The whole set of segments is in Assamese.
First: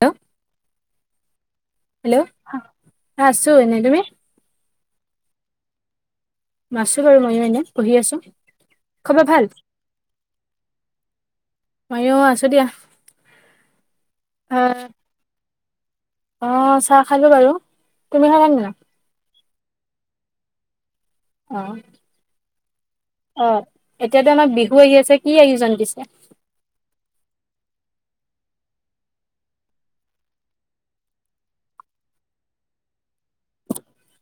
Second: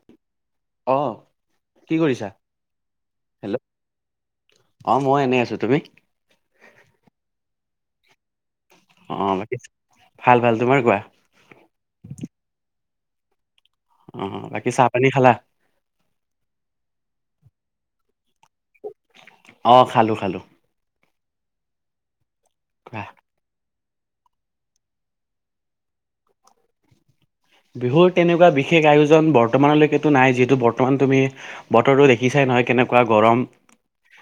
হেল্ল'। অ। কি হেল্ল' কৰিছা আছো হেল্ল' এনে। তুমি? অ মই এনে আছো। তুমি? মাছো বাৰু মই এনে, পঢ়ি আছো। অ খবৰ ভাল? বাকী ভাল ভাল তোমাৰ কোৱা মই আছো দিয়া। উম বাকী চাহ পানী খালা? অহ চাহ খালো বাৰু। তুমি খালা নানা? অ খালো খালো। অহ। কোৱা অ এতিয়াতো আমাৰ বিহু আহি আছে, কি আয়োজন দিছে? বিহুৰ তেনেকুৱা বিশেষ আয়োজন বৰ্তমানলৈকেতো নাই যিহেতু বৰ্তমান তুমি বতৰতো দেখিছাই। হয় কেনেকুৱা গৰম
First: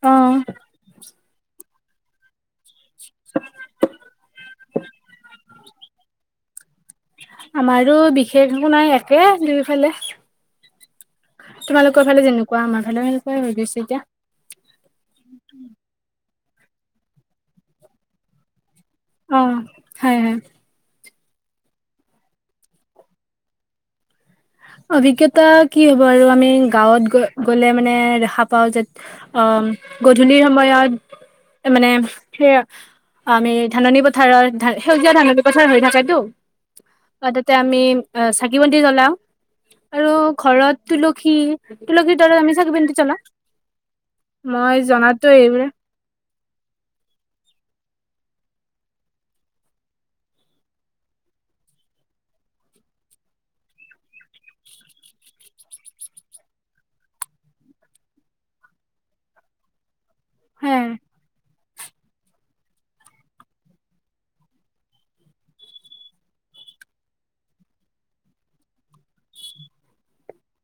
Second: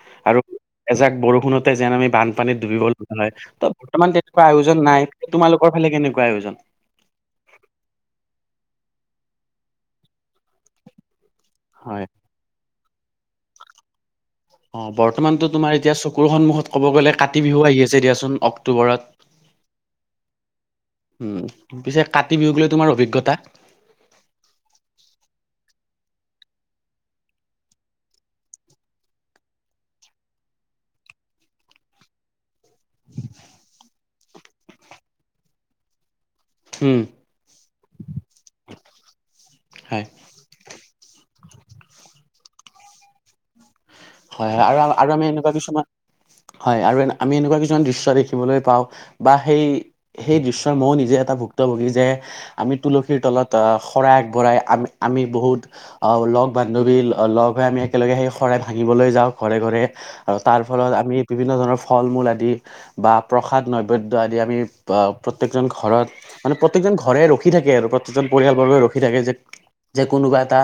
অ আৰু এজাক বৰষুণতে যেন আমি বান পানীত ডুবিব লগা হয়, ত বৰ্তমান তেনেকুৱা আয়োজন নাই। তোমালোকৰ ফালে কেনেকুৱা আয়োজন? আমাৰো বিশেষ একো নাই, একে দুইফালে। হয় তোমালোকৰ ফালে যেনেকুৱা আমাৰ ফালে সনেকুৱাই হৈ গৈছে এতিয়া। অ বৰ্তমানতো তোমাৰ এতিয়া চকুৰ সন্মুখত ক'ব গ'লে কাতি বিহু আহি আছে দিয়াচোন। অক অ হয় হয়। উম, পিছে কাতি বিহুক লৈ তোমাৰ অভিজ্ঞতা? অভিজ্ঞতা কি হ'ব আৰু আমি গাঁৱত গ-গ'লে মানে দেখা পাও যে, অ, অ', গধূলি সময়ত, মানে, সেয়া আমি ধাননি পথাৰত ধা সেউজীয়া ধাননি পথাৰ হৈ থাকেতো। উম আৰু তাতে আমি চাকি বন্তি জ্বলাও। হয় আৰু ঘৰত তুলসী-তুলসীৰ তলত আমি চাকি বন্তি জ্বলাও। হয়, মই আৰু আমি জনাতো এনেকুৱা এইবোৰে কিছুমান, হয় আৰু আমি এনেকুৱা কিছুমান দৃশ্য দে খিবলৈ পাওঁ, বা সেই, সেই দৃশ্যৰ নিজে এটা ভুক্তভুগী যে, আমি তুলসীৰ তলত লতা শৰাই আগবঢ়াই আমি-আমি বহুত অ, লগ বান্ধৱী লগ হৈ আমি একেলগে সেই শৰাই আনিবলৈ যাওঁ ঘৰে ঘৰে, আৰু তাৰ হে ফলত আমি বিভিন্ন ধৰণৰ ফল-মূল আদি, বা প্ৰাসাদ নৈবদ্য আদি আমি আহ প্ৰত্যেক ঘৰত, মানে প্ৰতেক ঘৰে ৰখি থাকে আৰু প্ৰতিজন পৰিয়ালবৰ্গই ৰখি থাকে যে। যে কোনোবা এটা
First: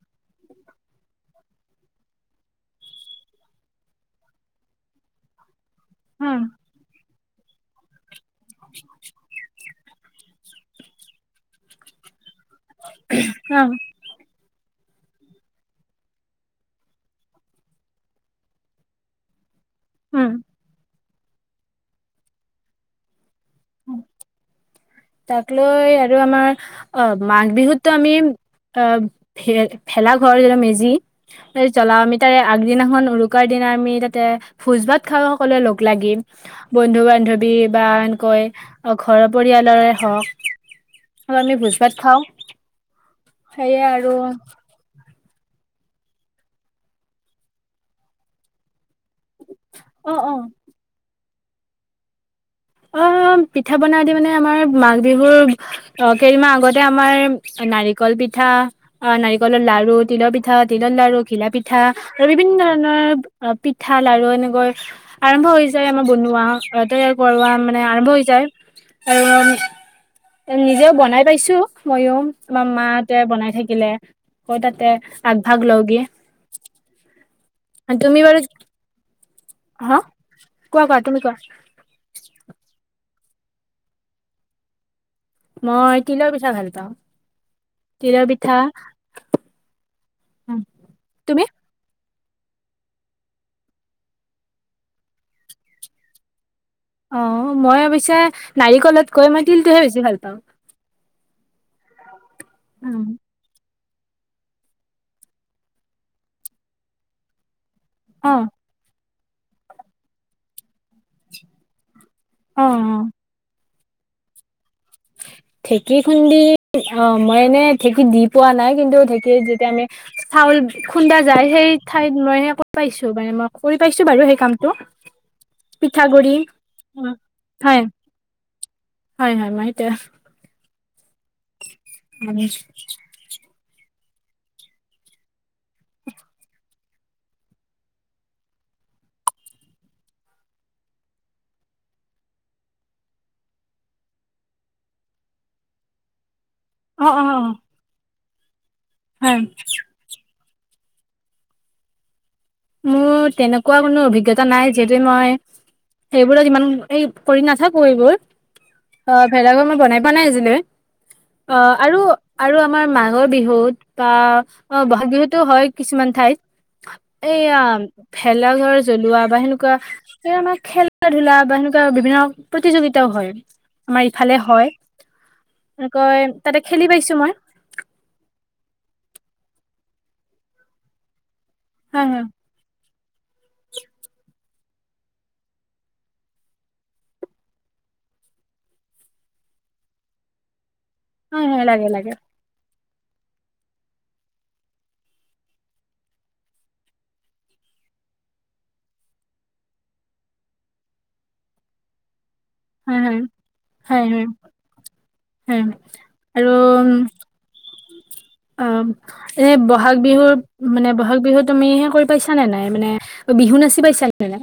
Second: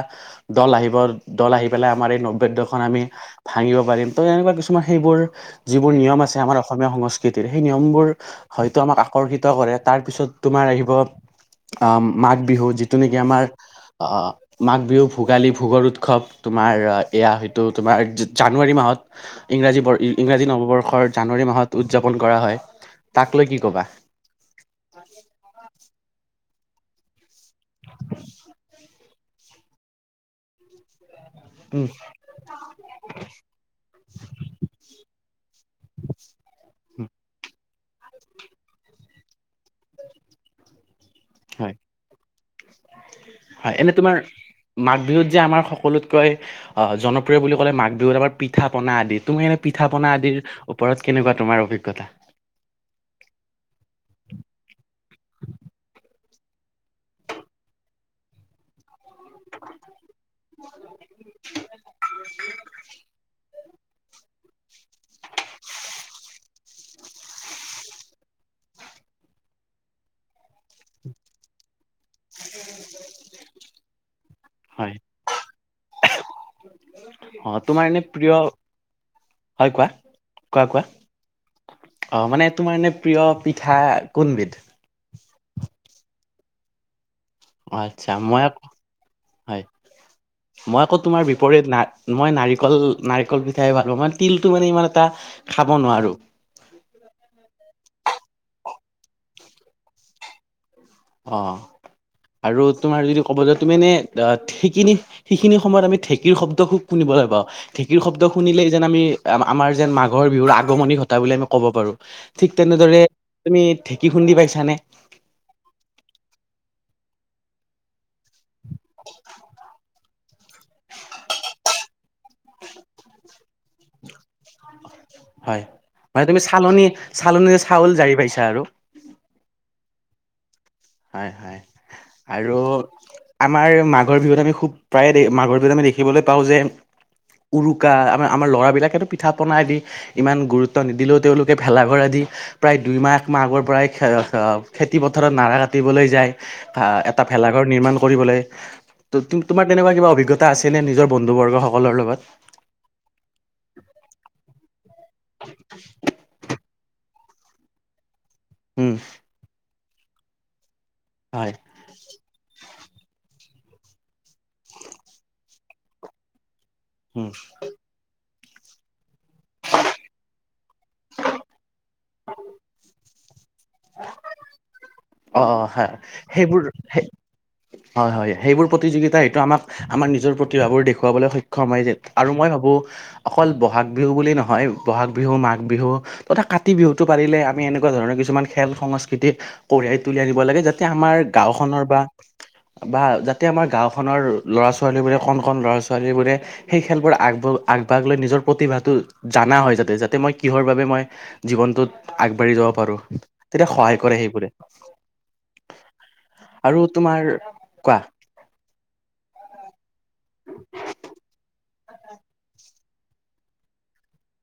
দল আহিব, দল আহি পেলাই আমাৰ এই নৈবদ্য মানে আমি, ভাঙিব পাৰিম ত' এনেকুৱা কিছুমান সেইবোৰ, যিবোৰ নিয়ম হ আছে আমাৰ অসমীয়া সমাজ কৃতিৰ সেই নিয়মবোৰ, হয়তো আমাক আকৰ্ষিত কৰে তাৰপিছত তোমাৰ আহিব, আম মাঘ বিহু যিটো নেকি আমাৰ, হ আহ মাঘ বিহু ভোগালী ভোগৰ উৎসৱ তোমাৰ, এয়া হয়তো তোমাৰ জা-জানুৱাৰী মাহত। ইংৰাজী বৰ উম ইংৰাজী নৱবৰ্ষৰ জানুৱাৰী মাহত উদযাপন কৰা হয়। তাক লৈ কি ক'বা তাক লৈ আৰু আমাৰ, আব মাঘ বিহুতো আমি, আব, ভে-ভেলাঘৰ মেজি। যে উম জ্বলাও আমি তাৰে আগদিনাখন উৰুকাৰ দিনা আমি তাতে, ভোজ ভাত খাওঁ সকলোৱে লগ লাগি। বন্ধু-বান্ধৱী বা আন কৈ, অ, ঘৰৰ পৰিয়ালৰে হওক। অ', আমি হয় ভোজ ভাত খাওঁ। হয় সেয়ে এনে আৰু তোমাৰ মাঘ বিহুত। যে আমাৰ সকলোতকৈ অ জনপ্ৰিয় বুলি ক'লে মাঘ বিহুত আমাৰ পিঠা পনা আদি। তুমি এনে পিঠা পনা অ' অ' আদিৰ ওপৰত কেনেকুৱা তোমাৰ অভিজ্ঞতা। অ -অ -অম পিঠা বনাওঁ দি মানে আমাৰ মাঘ বিহুৰ আহ কেইদিনমান আগতে আমাৰ নাৰিকল পিঠা অ নাৰিকলৰ লাৰু তিলৰ পিঠা তিলৰ লাৰু ঘিলা পিঠা আৰু বিভিন্ন ধৰণৰ অ পিঠা লাৰু এনেকৈ আৰম্ভ হৈ যায় আমাৰ বনোৱা অ তৈয়াৰ কৰোৱা মানে আৰম্ভ হৈ যায় - - নিজেও বনাই পাইছো মইও বা মাহতে বনাই থাকিলে, মই তাতে হয় আগ ভাগ লওগে অ তোমাৰ এনে প্ৰিয় হয় কোৱা হা কোৱা কোৱা অ মানে তোমাৰ এনে প্ৰিয় পিঠা কোনবিধ? মই তিলৰ পিঠা ভাল পাওঁ। অ আচ্ছা তিলৰ মই পিঠা আকৌ হয় মই আকৌ তোমাৰ তুমি বিপৰীত না মই নাৰিকল নাৰিকল পিঠাই ভাল পাওঁ ম তিলটো মানে ইমান এটা খাব নোৱাৰো। অ মই অৱশ্যে নাৰিকলতকৈ মই তিলটোহে বেছি ভাল পাওঁ। অ আৰু তোমাৰ যদি ক'ব য মানে ঢেঁকী সিখিনি সময়ত আমি ঢেঁকীৰ শব্দ খুব শুনিবলৈ পাওঁ ঢেঁকীৰ অ শব্দ শুনিলেই যেন আমি আ আমাৰ যেন মাঘৰ বিহুৰ আ আগমনি ঘটা বুলি আমি ক'ব পাৰো ঠিক অ অ তেনেদৰে তুমি ঢেঁকী খুন্দি পাইছানে? ঢেঁকী খুন্দি, অ মই এনে ঢেঁকী দি পোৱা নাই কিন্তু ঢেঁকীত যেতিয়া আমি চাউল খুন্দা যায় সেই ঠাইত মই সে কৰি পাইছো বানে মই কৰি পাইছো বাৰু সেই কামটো। হয় মানে পিঠাগুৰি তুমি চালনী চালনীৰে হয় চাউল জাৰি পাইছা আৰু। তে হয় হয় আৰু আমাৰ মাঘৰ বিহুত আমি খুব প্ৰায়ে দে মাঘৰ বিহুত আমি দেখিবলৈ পাওঁ যে উৰুকা আমাৰ আমাৰ ল'ৰাবিলাকেদি পিঠা পনাই দি ইমান গুৰুত্ব নিদিলেও তেওঁলোকে ভেলাঘৰ আদি টি প্ৰায় দুইমাহ একমাহ আগৰ পৰাই খেৰ খেৰ খেতি পথাৰত নাৰা কাট তিবলে যায় আ অ এটা অ অ ভেলাঘৰ নিৰ্মাণ কৰিবলে তো হয় তোমাৰ তেনেকুৱা কিবা অভিজ্ঞত টা আছিলে নিজৰ বন্ধু বৰ্গসকলৰ লগত মোৰ তেনেকুৱা কোনো অভিজ্ঞতা নাই যিহেতু মই সেইবোৰত ইমান এই কৰি নাথাকো এইবোৰ, উম অ ভেলাঘৰ মই বনাই পোৱা নাই আজিলে হয় অ আৰু আৰু আমাৰ মাঘৰ বিহুত বা অ ব'হাগ বিহুতো হয় কিছুমান ঠাইত উম এইয়াম ভেলাঘৰ জ্বলোৱা বা সেনেকুৱা এ আমাক খেলা ধূলা বা সেনেকুৱা বিভিন্ন প্ৰতিযোগিতাও হয়। আমাৰ ইফালে হয়। অ হয় এনেকৈ তাতে সেইবোৰ খেলি সে পাইছো মই হয় হয় সেইবোৰ প্ৰতিযোগিতা এইটো আমাক আমাৰ নিজৰ প্ৰতিভাবোৰ দেখুৱাবলৈ সক্ষম হয় যে আৰু মই ভাবো অকল বহাগ বিহু বুলি নহয় বহাগ বিহু মাঘ বিহু তথা কাতি বিহুটো পাৰিলে আমি এনেকুৱা ধৰণ কিছুমান খেল সংস্কৃতি কঢ়িয়াই তুলি আনিব লাগে যাতে আমাৰ হয় হয় গাওখনৰ লাগে বা লাগে বা যাতে আমাৰ গাঁওখনৰ ল'ৰা-ছোৱালীবোৰে কণ কণ ল'ৰা ছোৱালীবোৰে সেই খেলবোৰ আগব আগভাগ লৈ, নিজৰ প্ৰতিভাটো জানা হয়, যাতে। যাতে, মই কিহৰ বাবে, মই জীৱনটোত আগবাঢ়ি যাব পাৰোঁ। হয় হয় তেতিয়া, সহায় হয় কৰে, সেইবোৰে। [unintelligible] আৰু কোৱা অ'! এনে, বহাগ বিহু মানে, বহাগ বিহু তুমিহে, কৰি পাইছা নে নাই? মানে, বিহু নাচি পাইছা নে নাই?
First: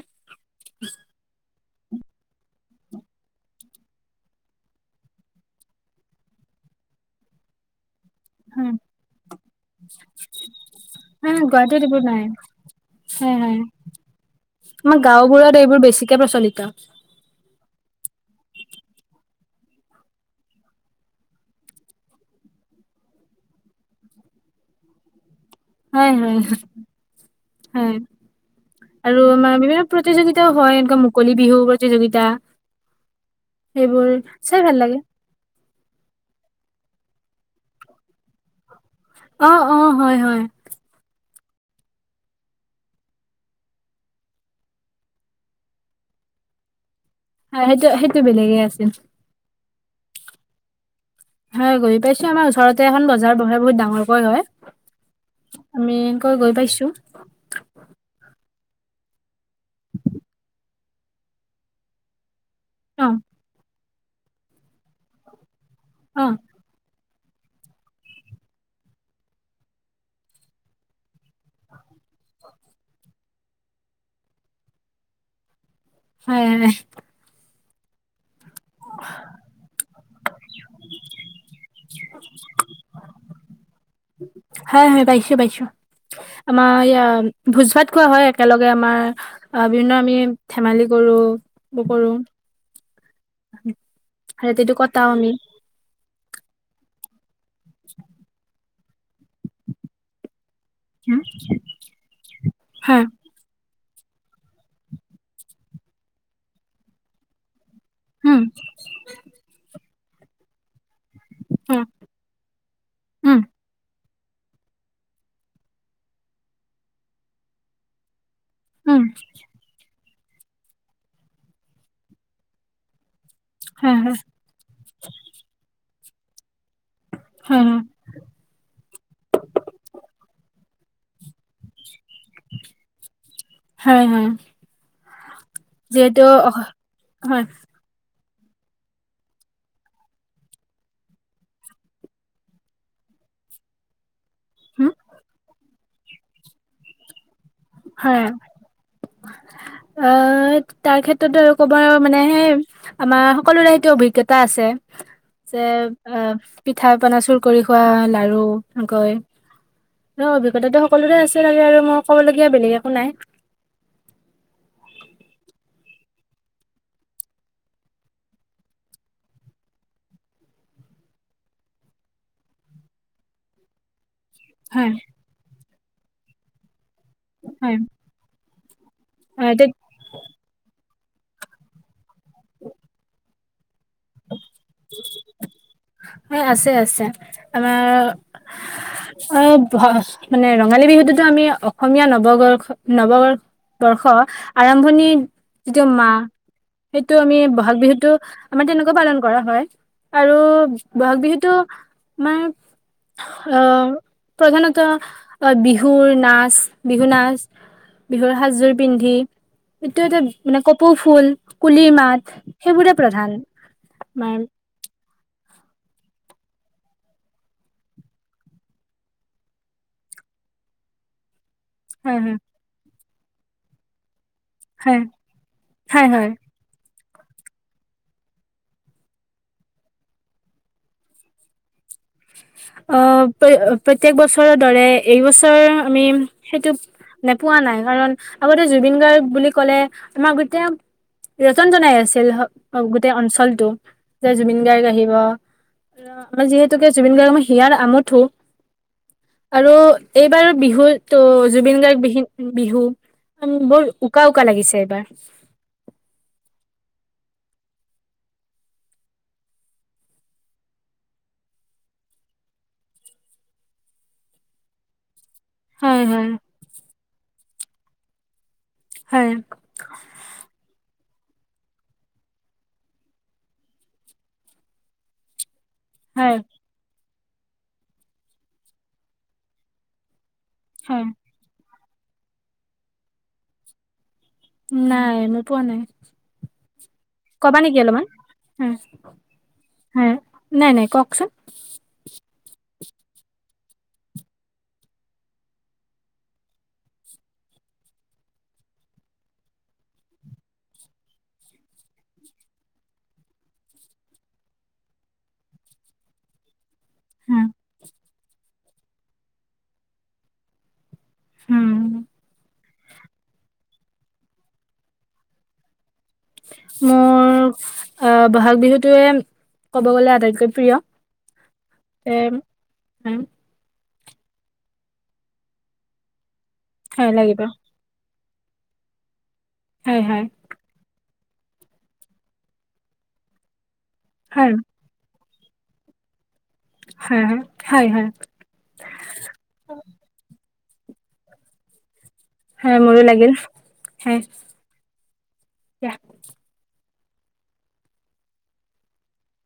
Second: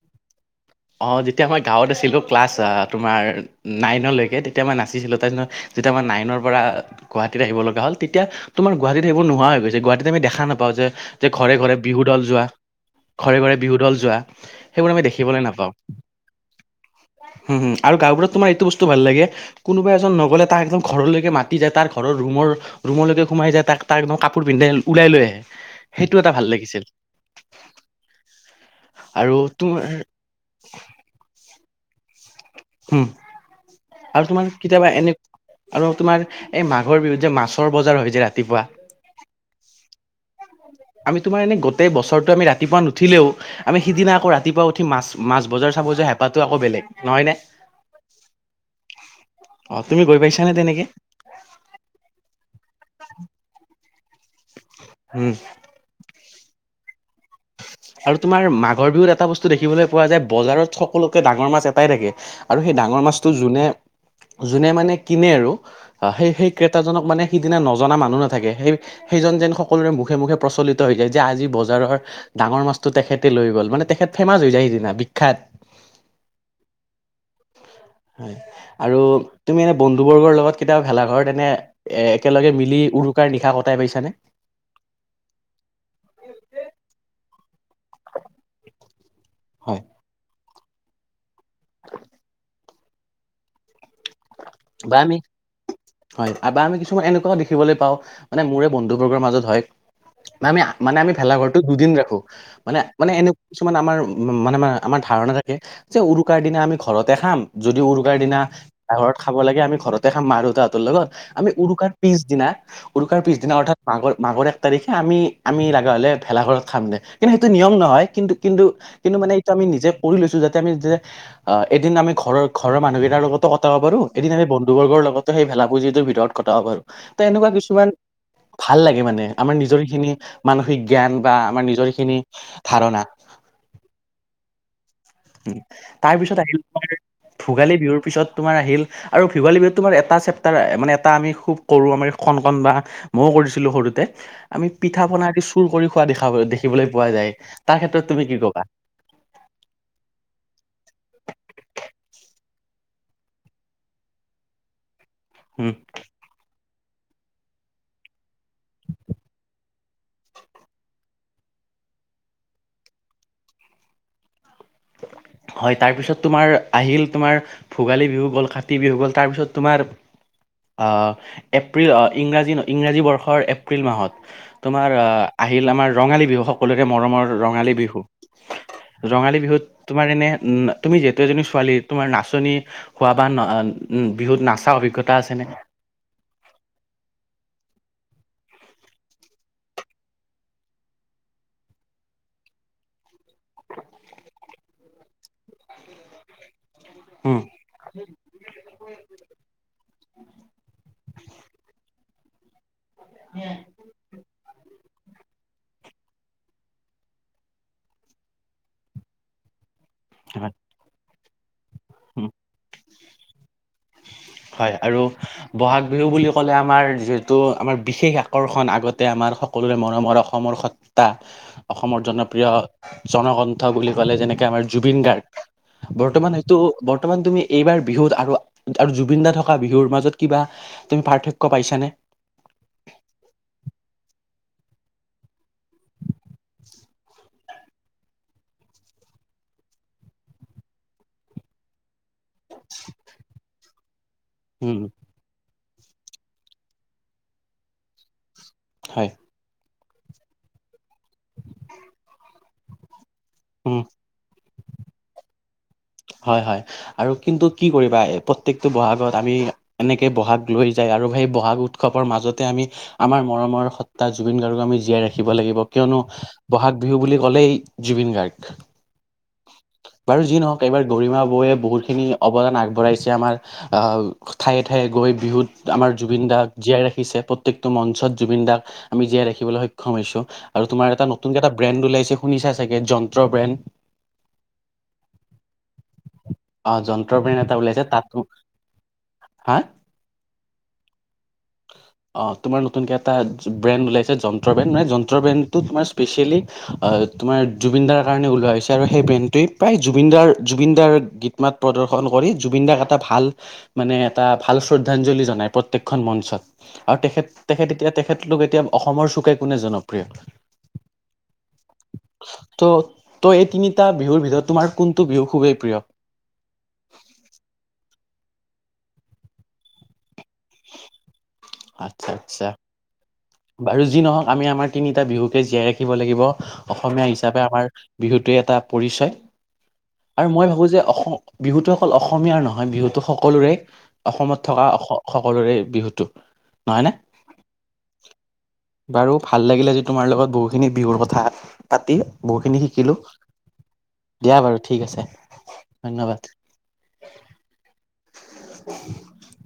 অ'! তেতিয়া মই, গাঁৱত আছিলোঁ, ক্লাছ তোমাৰ, নাইনলৈকে। তেতিয়া, মই নাচিছিলোঁ। তাৰপিছত, যেতিয়া মই, নাইনৰ পৰা আঁ গুৱাহাটীত আহিব লগা হ'ল। তেতিয়া, হয় তোমাৰ গুৱাহাটীত সেইবোৰ, নোহোৱা হৈ গৈছে। গুৱাহাটীত আমি দেখা নাপাওঁ যে, হয় ঘৰে- ঘৰে গুৱাহাটীত বিহু এইবোৰ দল নাই যোৱা। হয় ঘৰে-ঘৰে হয় বিহু দল যোৱা। সেইবোৰ আমি, দেখিবলৈ না সেইবোৰ বেছিকে প্ৰচলিত। হুম আৰু গাঁওবোৰত তোমাৰ, এইটো বস্তু ভাল লাগে! কোনোবা এজন নগ'লে, তাক একদম ঘৰলৈকে মাতি যায়। তাৰ ঘৰৰ ৰুমৰ ৰুমলৈকে সোমাই যায়। তাক, তাক একদম কাপোৰ পিন্ধে, ওলাই লৈ আহে। হয়, সেইটো এটা হয়, ভাল লাগিছিল হয়! আৰু মানে, বিভিন্ন প্ৰতিযোগি তাও হয়। এনেকুৱা, মুকলি বিহু প্ৰতিযোগিতা। উম সেইবোৰ আৰু তোমাৰ, চাই ভাল কেতিয়াবা লাগে এনে আৰু তোমাৰ এই, মা মাঘৰ বিহুত যে, মাছৰ বজাৰ হৈ যে, ৰাতিপুৱা। অ অ হয় হয় আমি তোমাৰ এনে, গোটেই বছৰটো আমি ৰাতিপুৱা নুঠিলেওঁ, আমি সিদিনা আকৌ, ৰাতিপুৱা উঠি মাছ-মাছ বজাৰ চাব যোৱা হেঁপাহটো, আকৌ বেলেগ। নহয় নে? হয়! সেইটো-সেইটো বেলেগে আছিল। অ'! তুমি গৈ পাইছানে, তেনেকে? হয়, গৈ পাইছোঁ আমাৰ ওচৰতে। এখন বজাৰ বহে, বহুত ডাঙৰকৈ হয়। উম। হয়, গৈ পাইছোঁ। আৰু তোমাৰ মাঘৰ বিহুত এটা বস্তু দেখিবলৈ পোৱা যায়। বজাৰত সকলোকে ডাঙৰ মাছ এটাই থাকে। আৰু সেই ডাঙৰ অ মাছটো যোনে, যোনে মানে কিনে আৰু অ সেই সেই ক্ৰেতাজনক মানে সিদিনা নজনা মানুহ নাথাকে, সেই সেইজন যেন সকলোৰে মুখে মুখে প্ৰচলিত হৈ যায় যে, আজি বজাৰৰ ডাঙৰ মাছটো তেখেতে লৈ গ'ল মানে তেখেত ফেমাচ হৈ যায়, সিদিনা বিখ্যাত হয়, হয়। আৰু তুমি এনে বন্ধু বৰ্গৰ লগত কেতিয়াবা ভেলাঘৰত এনে এহ একেলগে মিলি উৰু গোটেই নিশা কটাই পাইছানে? হয় হয় পাইছো পাইছো, আমাৰ ভোজ ভাত খোৱা হয় একেলগে আমাৰ আহ হয় বিভিন্ন আমি ধেমালি কৰোঁ, কৰোঁ ৰাতিটো কটাওঁ আমি হয় বা আমি কিছুমান এনেকুৱাও দেখিবলৈ পাওঁ, মানে মোৰে বন্ধুবৰ্গৰ মাজত হয়। আমি মানে আমি উম, ভেলাঘৰটো দুদিন ৰাখো, মানে হয় মানে এনেকুৱা কিছুমান আমাৰ উহ মানে মানে, আমাৰ ধাৰণা থাকে যে উৰুকাৰ দিনা আমি ঘৰতে খাম, যদি উৰুকাৰ দিনা উম ঘৰত খাব লাগে, আমি ঘৰতে খাম মা দেউতা হতৰ লগত, আমি উম উৰুকাৰ পিছদিনা উৰুকাৰ উম পিছদিনা অৰ্থাৎ মাঘৰ মাঘৰ এক তাৰিখে আমি, আমি লগা হলে ভেলাঘৰত খাম দে, কিন্তু সেইটো নিয়ম নহয় কিন্তু কিন্তু, উম কিন্তু মানে এইটো আমি নিজে কৰি লৈছো যাতে আমি যেতিয়া, এদিন আমি ঘৰৰ ঘৰ মানুহকেইাৰ লগত কটাব হয় পাৰোঁ, হয় এদিন আমি বন্ধু বৰ্গৰ লগত সেই ভেলাভূজিটোৰ ভিতৰত কটাব পাৰোঁ। তহ এনেকুৱা হয় হয় কিছুমান ভাল লাগে মানে, আমাৰ নিজৰখিনি মানসিক জ্ঞান বা আমাৰ নিজৰখিনি ধাৰণা হয় হয় তাৰ পিছত যিহেতু আহিল তোমাৰ হয় ভোগালী বিহুৰ পিছত তোমাৰ আহিল, আৰু ভুগালী তোমাৰ এটা চেপটাৰ মানে, এটা আমি খুব কৰো আমাৰ কন কণ বা বহু কৰিছিলো সৰুতে, আমি হুম পিঠা পনা আদি চুৰ কৰি খোৱা দেখা দেখিবলৈ পোৱা যায়। তাৰ ক্ষেত্ৰত হয় তুমি কি কবা? আহ তাৰ ক্ষেত্ৰত আৰু ক'ব আৰু মানে সেই আমাৰ সকলোৰে সেইটো অভিজ্ঞতা আছে। যে উম আহ পিঠা পনা চুৰ কৰি খোৱা লাৰু কৈ আৰু অভিজ্ঞতাটো সকলোৰে আছে। তাকে আৰু মই ক'বলগীয়া বেলেগ একো নাই। [unintelligible] হয়, তাৰপিছত তোমাৰ আহিল তোমাৰ ভোগালী বিহু গ'ল, কাতি বিহু গ'ল, তাৰপিছত তোমাৰ আহ এপ্ৰিল আহ ইংৰাজী ইংৰাজী বৰ্ষৰ এপ্ৰিল মাহত তোমাৰ হয় আহ আহিল আমাৰ ৰঙালী বিহু সকলোৰে মৰমৰ ৰঙালী হয় বিহু, ৰঙালী অ, বিহুত তে- তোমাৰ এনে তুমি যিহেতু এজনী ছোৱালী তোমাৰ নাচনী হোৱা বা ন উম, বিহুত নাচা অভিজ্ঞতা আছেনে? মানে আছে, আছে আমাৰ আৰু মানে ৰঙালী বিহুটোতো আমি অসমীয়া নৱবৰ্ষ নৱবৰ্ষৰ বৰ্ষ আৰম্ভণিৰ যিটো মাহ সেইটো আমি উম ব'হাগ বিহুতটো আমাৰ তেনেকুৱা পালন কৰা হয় আৰু ব'হাগ বিহুটো মানে অ' প্ৰধানত তোৰ অহ' বিহুৰ নাচ, বিহু নাচ, বিহুৰ সাজযোৰ পিন্ধি সেইটো এইটা হয় মানে কপৌ ফুল, কুলি মাত উম, সেইবোৰে প্ৰধান। আমাৰ হয়, আৰু ব'হাগ বিহু বুলি ক'লে আমাৰ যিহেতু আমাৰ বিশেষ আকৰ্ষণ আগতে আমাৰ সকলোৰে মৰমৰ অসমৰ সতটা অসমৰ হয় হয় জনপ্ৰিয় জনকণ্ঠ বুলি ক'লে যেনে এতিয়া আমাৰ জুবিন হয় গাৰ্গ হয় হয় বৰ্তমান হেইটো বৰ্তমান তুমি এইবাৰ বিহুত আৰু আৰু জুবিন দা থকা বিহুৰ মাজত কিবা তুমি পাৰ্থক্য পাইছানে? আহ, প্ৰ প্ৰত্যেক বছৰৰ দৰে এইবছৰ আমি সেইটো নোপোৱা নাই কাৰণ আগতে জুবিন গাৰ্গ বুলি ক'লে আমাৰ গোটেই ৰজন জনাই আছিল গোটেই অঞ্চলটো। যে জুবিন উম, গাৰ্গ আহিব আৰু আমাৰ যিহেতুকে জুবিন গাৰ্গ মই হিয়াৰ আমুঠো। হয়। আৰু এইবাৰ বিহুটো জুবিন গাৰ্গ বিহিন বিহু উম, বৰ উকা উকা লাগিছে এইবাৰ। হয়, হয় আৰু কিন্তু কি কৰিবা এই প্ৰত্যেকটো বহাগত আমি এনেকে বহাগ লৈ যায় আৰু সেই বহাগ উৎসৱৰ মাজতে আমি আমাৰ মৰমৰ সত্তা জুবিন গাৰ্গক আমি জীয়াই ৰাখ ৰাখিব লাগিব হয় কিয়নো হয় বহাগ বিহু বুলি ক'লেই জুবিন গাৰ্গ। হয় বাৰু যি নহওক এইবাৰ গৰিমা বৌৱে বহুতখিনি অৱদান আগবঢ়াইছে আমাৰ ঠায়ে ঠায়ে গৈ বিহুত আমাৰ জুবিন হয় দাক জীয়াই ৰাখিছে প্ৰত্যেকটো মঞ্চত জুবিন দাক আমি জীয়াই ৰাখিবলৈ সক্ষম হৈছো আৰু তোমাৰ হয় এটা নতুনক এটা ব্ৰেণ্ড ওলাইছে শুনিছা চাগে যন্ত্ৰ ব্ৰেণ্ড। নাই মই মোৰ পোৱা নাই অ যন্ত্ৰ ব্ৰেণ্ড এটা কবা নেকি ওলাইছে অলপমান তাত হা? হা হয় নাই, নাই কওকচোন অ তোমাৰ নতুনকে এটা ব্ৰেণ্ড ওলাইছে যন্ত্ৰ ব্ৰেণ্ড মানে যন্ত্ৰ ব্ৰেণ্ডটো তোমাৰ স্পেচিয়েলি তোমাৰ জুবিন দাৰ কাৰণে ওলাইছে। আৰু সেই ব্ৰেণ্ডটোৱে প্ৰায় জুবিনদাৰ জুবিনদাৰ গীত মাত প্ৰদৰ্শন কৰি জুবিন দাক এটা ভাল মানে এটা ভাল শ্ৰদ্ধাঞ্জলি জনাই প্ৰত্যেকখন মঞ্চক। আৰু তেখেত হুম তেখেত এতিয়া তেখেতলোক এতিয়া অসমৰ চুকে কোনে জনপ্ৰিয়। হোম ত' ত' এই তিনিটা বিহুৰ ভিতৰত তোমাৰ কোনটো বিহু খুবেই প্ৰিয়? মোৰ আহ বহাগ বিহুটোৱে ক'ব গ'লে আটাইতক প্ৰিয় আচ্ছা তে আচ্ছা হ বাৰু যি নহওঁক আমি আমাৰ তিনিটা বিহুকে জীয়াই ৰাখিব লাগিব অসমীয়া হয় হিচাপে লাগিব আমাৰ বিহুত গোটোৱেই এটা পৰিচয়, হয় হয় আৰু মই ভাবোঁ যে অসম বিহুতটো অকল অসমীয়াৰ নহয় বিহুতো সকলোৰে অসমত হয় থকা অস সকলোৰে বিহুটো, নহয় নে হয় হয় হয়। বাৰু ভাল লাগিলে আজি তোমাৰ লগত বহুতখিনি বিহুৰ কথা পাতি। বহুখিনি খাই শিকিলোঁ মোৰো লাগিল খাই দিয়া বাৰু ঠিক আছে দিয়া ধন্যবাদ। [unintelligible]